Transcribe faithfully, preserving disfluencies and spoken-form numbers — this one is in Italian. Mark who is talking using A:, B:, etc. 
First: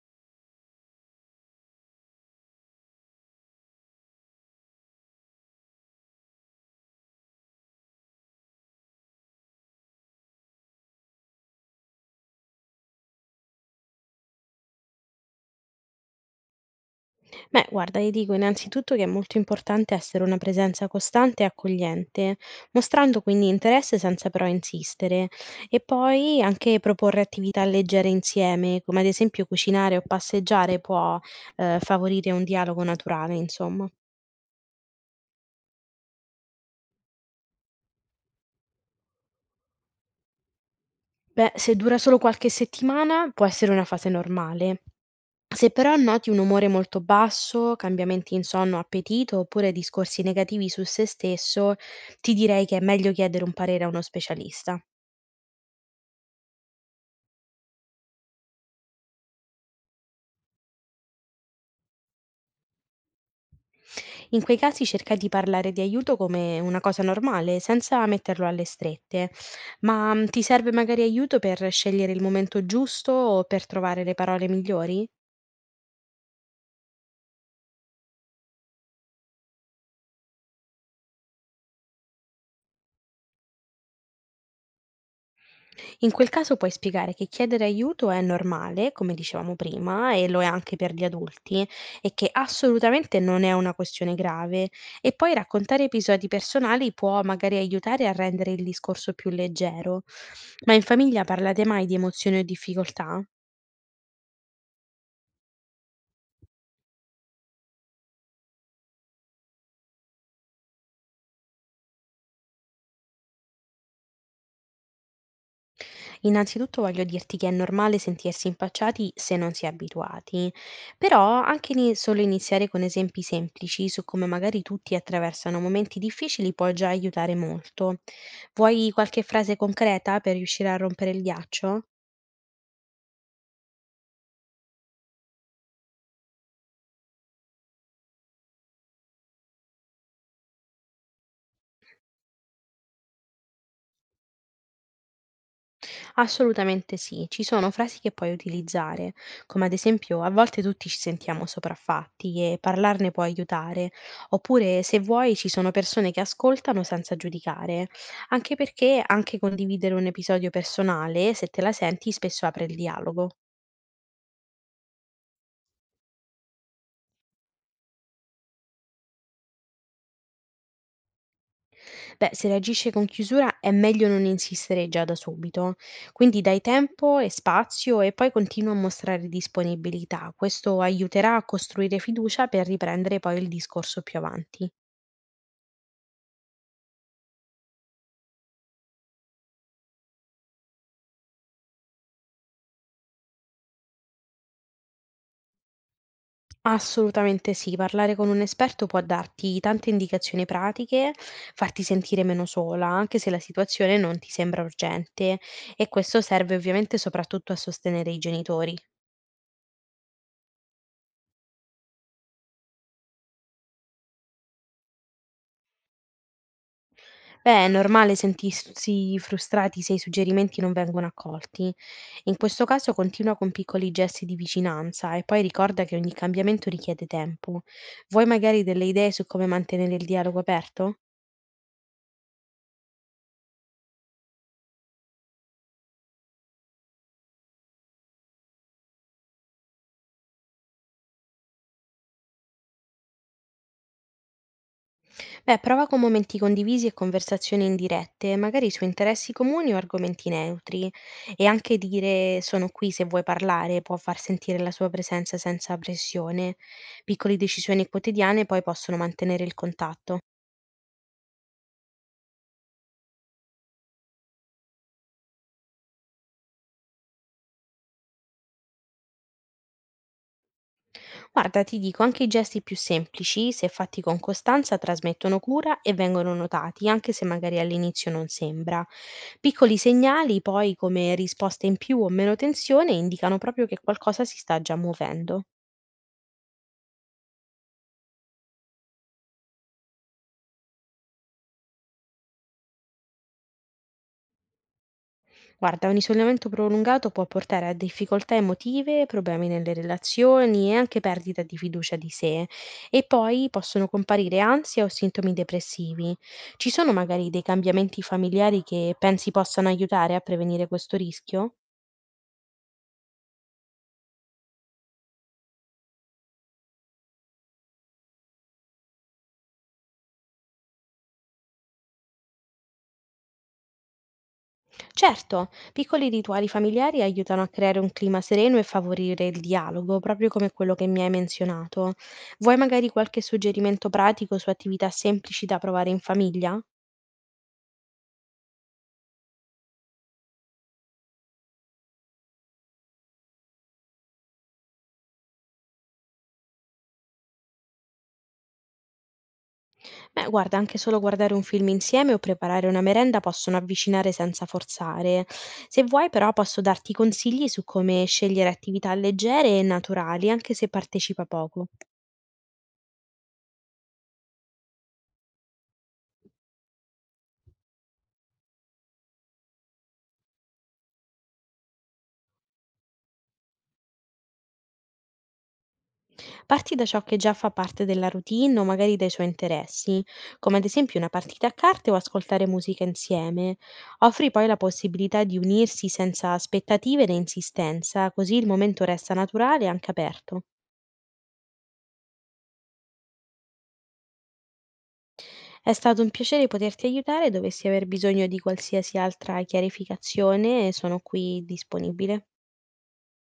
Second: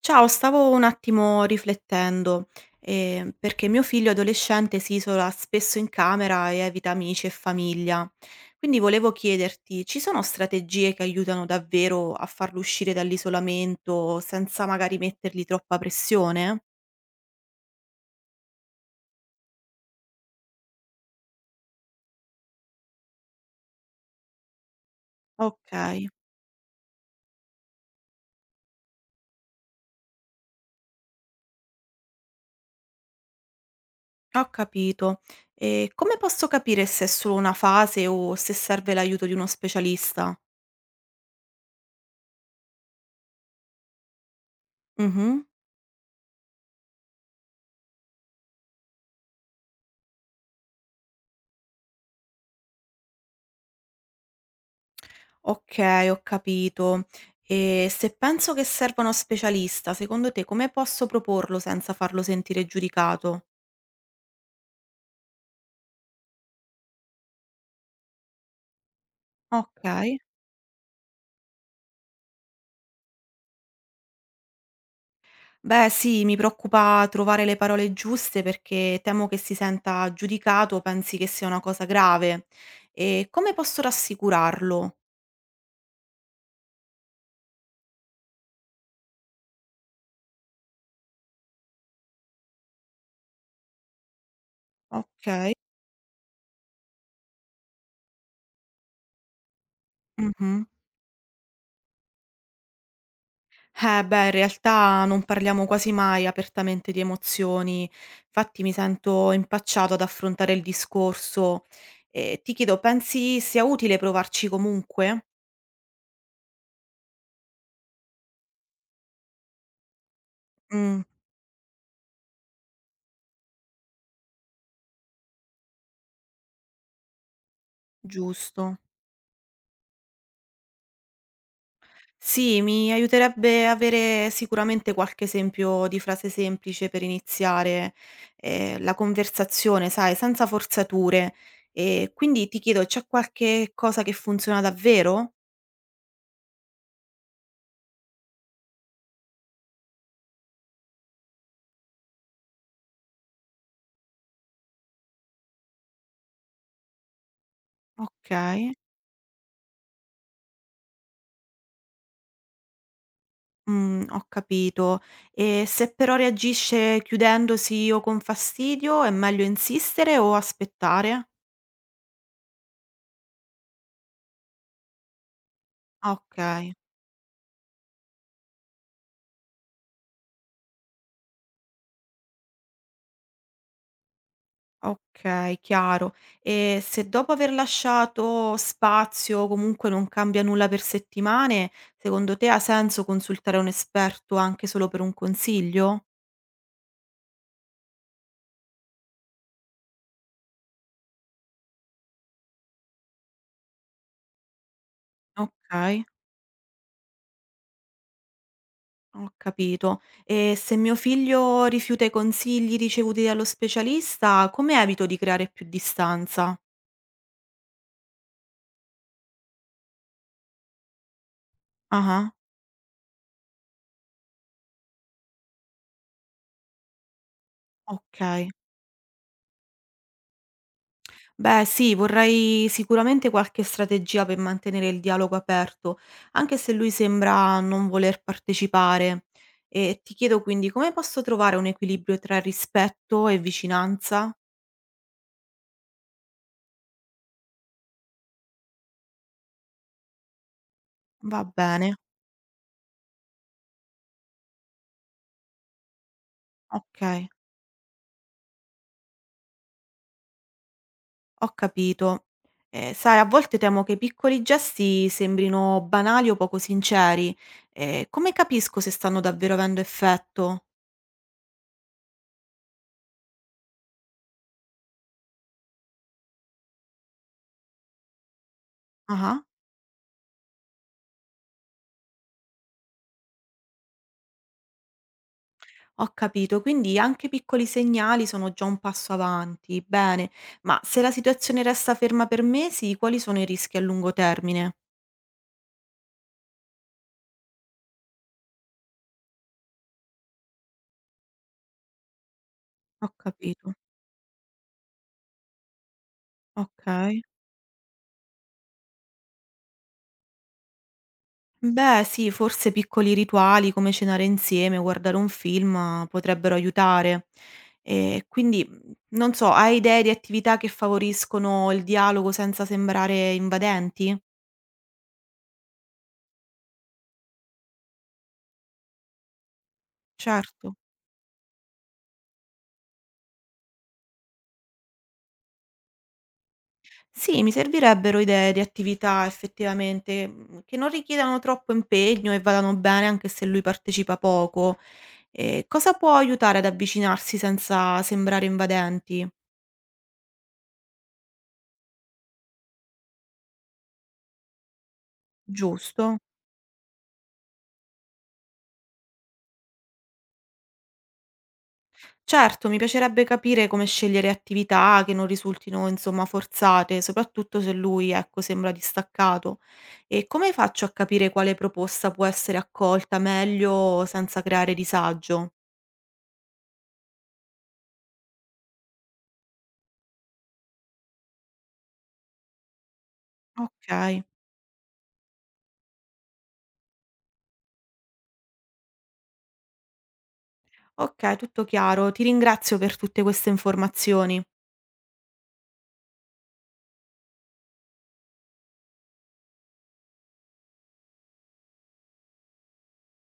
A: Ciao, stavo un attimo riflettendo, ehm, perché mio figlio adolescente si isola spesso in camera e evita amici e famiglia. Quindi volevo chiederti, ci sono strategie che aiutano davvero a farlo uscire dall'isolamento senza magari mettergli troppa pressione?
B: Beh, guarda, io dico innanzitutto che è molto importante essere una presenza costante e accogliente, mostrando quindi interesse senza però insistere.
A: Ok,
B: E poi anche proporre attività leggere insieme, come ad esempio cucinare o passeggiare, può eh, favorire un dialogo naturale, insomma.
A: ho capito. E come posso capire se è solo una fase o se serve l'aiuto di uno specialista?
B: Beh, se dura solo qualche settimana, può essere una fase normale.
A: Mhm.
B: Se però noti un umore molto basso, cambiamenti in sonno, appetito oppure discorsi negativi su se stesso, ti direi che è meglio chiedere un parere a uno specialista.
A: Okay, ho capito. E se penso che serva uno specialista, secondo te come posso proporlo senza farlo sentire giudicato?
B: In quei casi cerca di parlare di aiuto come una cosa normale, senza metterlo alle strette. Ma
A: Okay.
B: mm, ti serve magari aiuto per scegliere il momento giusto o per trovare le parole migliori?
A: Beh, sì, mi preoccupa trovare le parole giuste perché temo che si senta giudicato o pensi che sia una cosa grave. E come posso rassicurarlo?
B: In quel caso puoi spiegare che chiedere aiuto è normale, come dicevamo prima, e lo è anche per gli adulti, e che assolutamente non è una questione grave. E poi
A: Okay.
B: raccontare episodi personali può magari aiutare a rendere il discorso più leggero.
A: Mh-mh.
B: Ma in famiglia parlate mai di emozioni o difficoltà?
A: Eh beh, in realtà non parliamo quasi mai apertamente di emozioni, infatti mi sento impacciato ad affrontare il discorso. E ti chiedo, pensi sia utile provarci comunque?
B: Innanzitutto voglio dirti che è normale sentirsi impacciati se non si è abituati,
A: Mh,
B: però anche ni- solo iniziare con esempi semplici su come magari tutti attraversano momenti difficili può già aiutare molto.
A: giusto.
B: Vuoi qualche frase concreta per riuscire a rompere il ghiaccio?
A: Sì, mi aiuterebbe avere sicuramente qualche esempio di frase semplice per iniziare, ehm, la conversazione, sai, senza forzature. E quindi ti chiedo, c'è qualche cosa che funziona davvero?
B: Assolutamente sì, ci sono frasi che puoi utilizzare, come ad esempio a volte tutti ci sentiamo sopraffatti e parlarne può aiutare, oppure se vuoi ci sono persone che ascoltano senza giudicare, anche
A: Okay.
B: perché anche condividere un episodio personale, se te la senti, spesso apre il dialogo.
A: Mhmm, ho capito. E se però reagisce chiudendosi o con fastidio, è meglio insistere o aspettare?
B: Beh, se reagisce con chiusura è meglio non insistere già da subito.
A: Ah,
B: Quindi dai
A: okay,
B: tempo e spazio e poi continua a mostrare disponibilità. Questo aiuterà a costruire fiducia per riprendere poi il discorso più avanti.
A: okay, chiaro. E se dopo aver lasciato spazio o comunque non cambia nulla per settimane, secondo te ha senso consultare un esperto anche solo per un consiglio?
B: Assolutamente sì, parlare con un esperto può darti tante indicazioni pratiche, farti sentire meno sola, anche se la situazione non ti sembra urgente e
A: Okay,
B: questo serve ovviamente soprattutto a sostenere i genitori.
A: ho capito. E se mio figlio rifiuta i consigli ricevuti dallo specialista, come evito di creare più distanza?
B: Beh, è normale sentirsi frustrati se i suggerimenti non vengono accolti.
A: Ah-ah.
B: In questo caso continua con piccoli gesti di vicinanza e poi ricorda che ogni cambiamento richiede tempo. Vuoi
A: Okay.
B: magari delle idee su come mantenere il dialogo aperto?
A: Beh, sì, vorrei sicuramente qualche strategia per mantenere il dialogo aperto, anche se lui sembra non voler partecipare. E ti chiedo quindi come posso trovare un equilibrio tra rispetto e vicinanza?
B: Beh, prova con momenti condivisi e conversazioni indirette, magari su interessi comuni o argomenti neutri.
A: Va
B: E anche
A: bene,
B: dire sono qui se vuoi parlare può far sentire la sua presenza senza pressione.
A: okay,
B: Piccole decisioni quotidiane poi possono mantenere il contatto.
A: ho capito. Ehm, sai, a volte temo che i piccoli gesti sembrino banali o poco sinceri. Ehm, come capisco se stanno davvero avendo effetto?
B: Guarda, ti dico, anche i gesti più semplici, se fatti con costanza, trasmettono cura e vengono notati, anche se magari all'inizio non sembra.
A: Ah-ah.
B: Piccoli segnali, poi, come risposte in più o meno tensione, indicano proprio che qualcosa si sta già muovendo.
A: Ho capito, quindi anche piccoli segnali sono già un passo avanti. Bene, ma se la situazione resta ferma per mesi, quali sono i rischi a lungo termine?
B: Guarda, un isolamento prolungato può portare a difficoltà emotive, problemi nelle relazioni e anche perdita di fiducia di sé e
A: Ho
B: poi
A: capito.
B: possono comparire ansia o sintomi depressivi. Ci
A: Ok.
B: sono magari dei cambiamenti familiari che pensi possano aiutare a prevenire questo rischio?
A: Beh, sì, forse piccoli rituali come cenare insieme o guardare un film eh, potrebbero aiutare. E quindi, mh, non so, hai idee di attività che favoriscono il dialogo senza sembrare invadenti?
B: Certo, piccoli rituali familiari aiutano a creare un clima sereno e favorire il dialogo, proprio come
A: Certo.
B: quello che mi hai menzionato. Vuoi magari qualche suggerimento pratico su attività semplici da provare in famiglia?
A: Sì, mi servirebbero idee di attività effettivamente, mhmm, che non richiedano troppo impegno e vadano bene anche se lui partecipa poco. Ehm, cosa può aiutare ad avvicinarsi senza sembrare invadenti?
B: Beh, guarda, anche solo guardare un film insieme o preparare una merenda possono avvicinare senza forzare. Se vuoi,
A: Giusto?
B: però, posso darti consigli su come scegliere attività leggere e naturali, anche se partecipa poco.
A: Certo, mi piacerebbe capire come scegliere attività che non risultino, insomma, forzate, soprattutto se lui, ecco, sembra distaccato. E come faccio a capire quale proposta può essere accolta meglio senza creare disagio?
B: Parti da ciò che già fa parte della routine o magari dai suoi interessi, come ad esempio una partita a carte o ascoltare musica insieme.
A: Okay.
B: Offri poi la possibilità di unirsi senza aspettative né insistenza, così il momento resta naturale e anche aperto.
A: Okay, tutto chiaro. Ti ringrazio per tutte queste informazioni.
B: È stato un piacere poterti aiutare, dovessi aver bisogno di qualsiasi altra chiarificazione sono qui disponibile.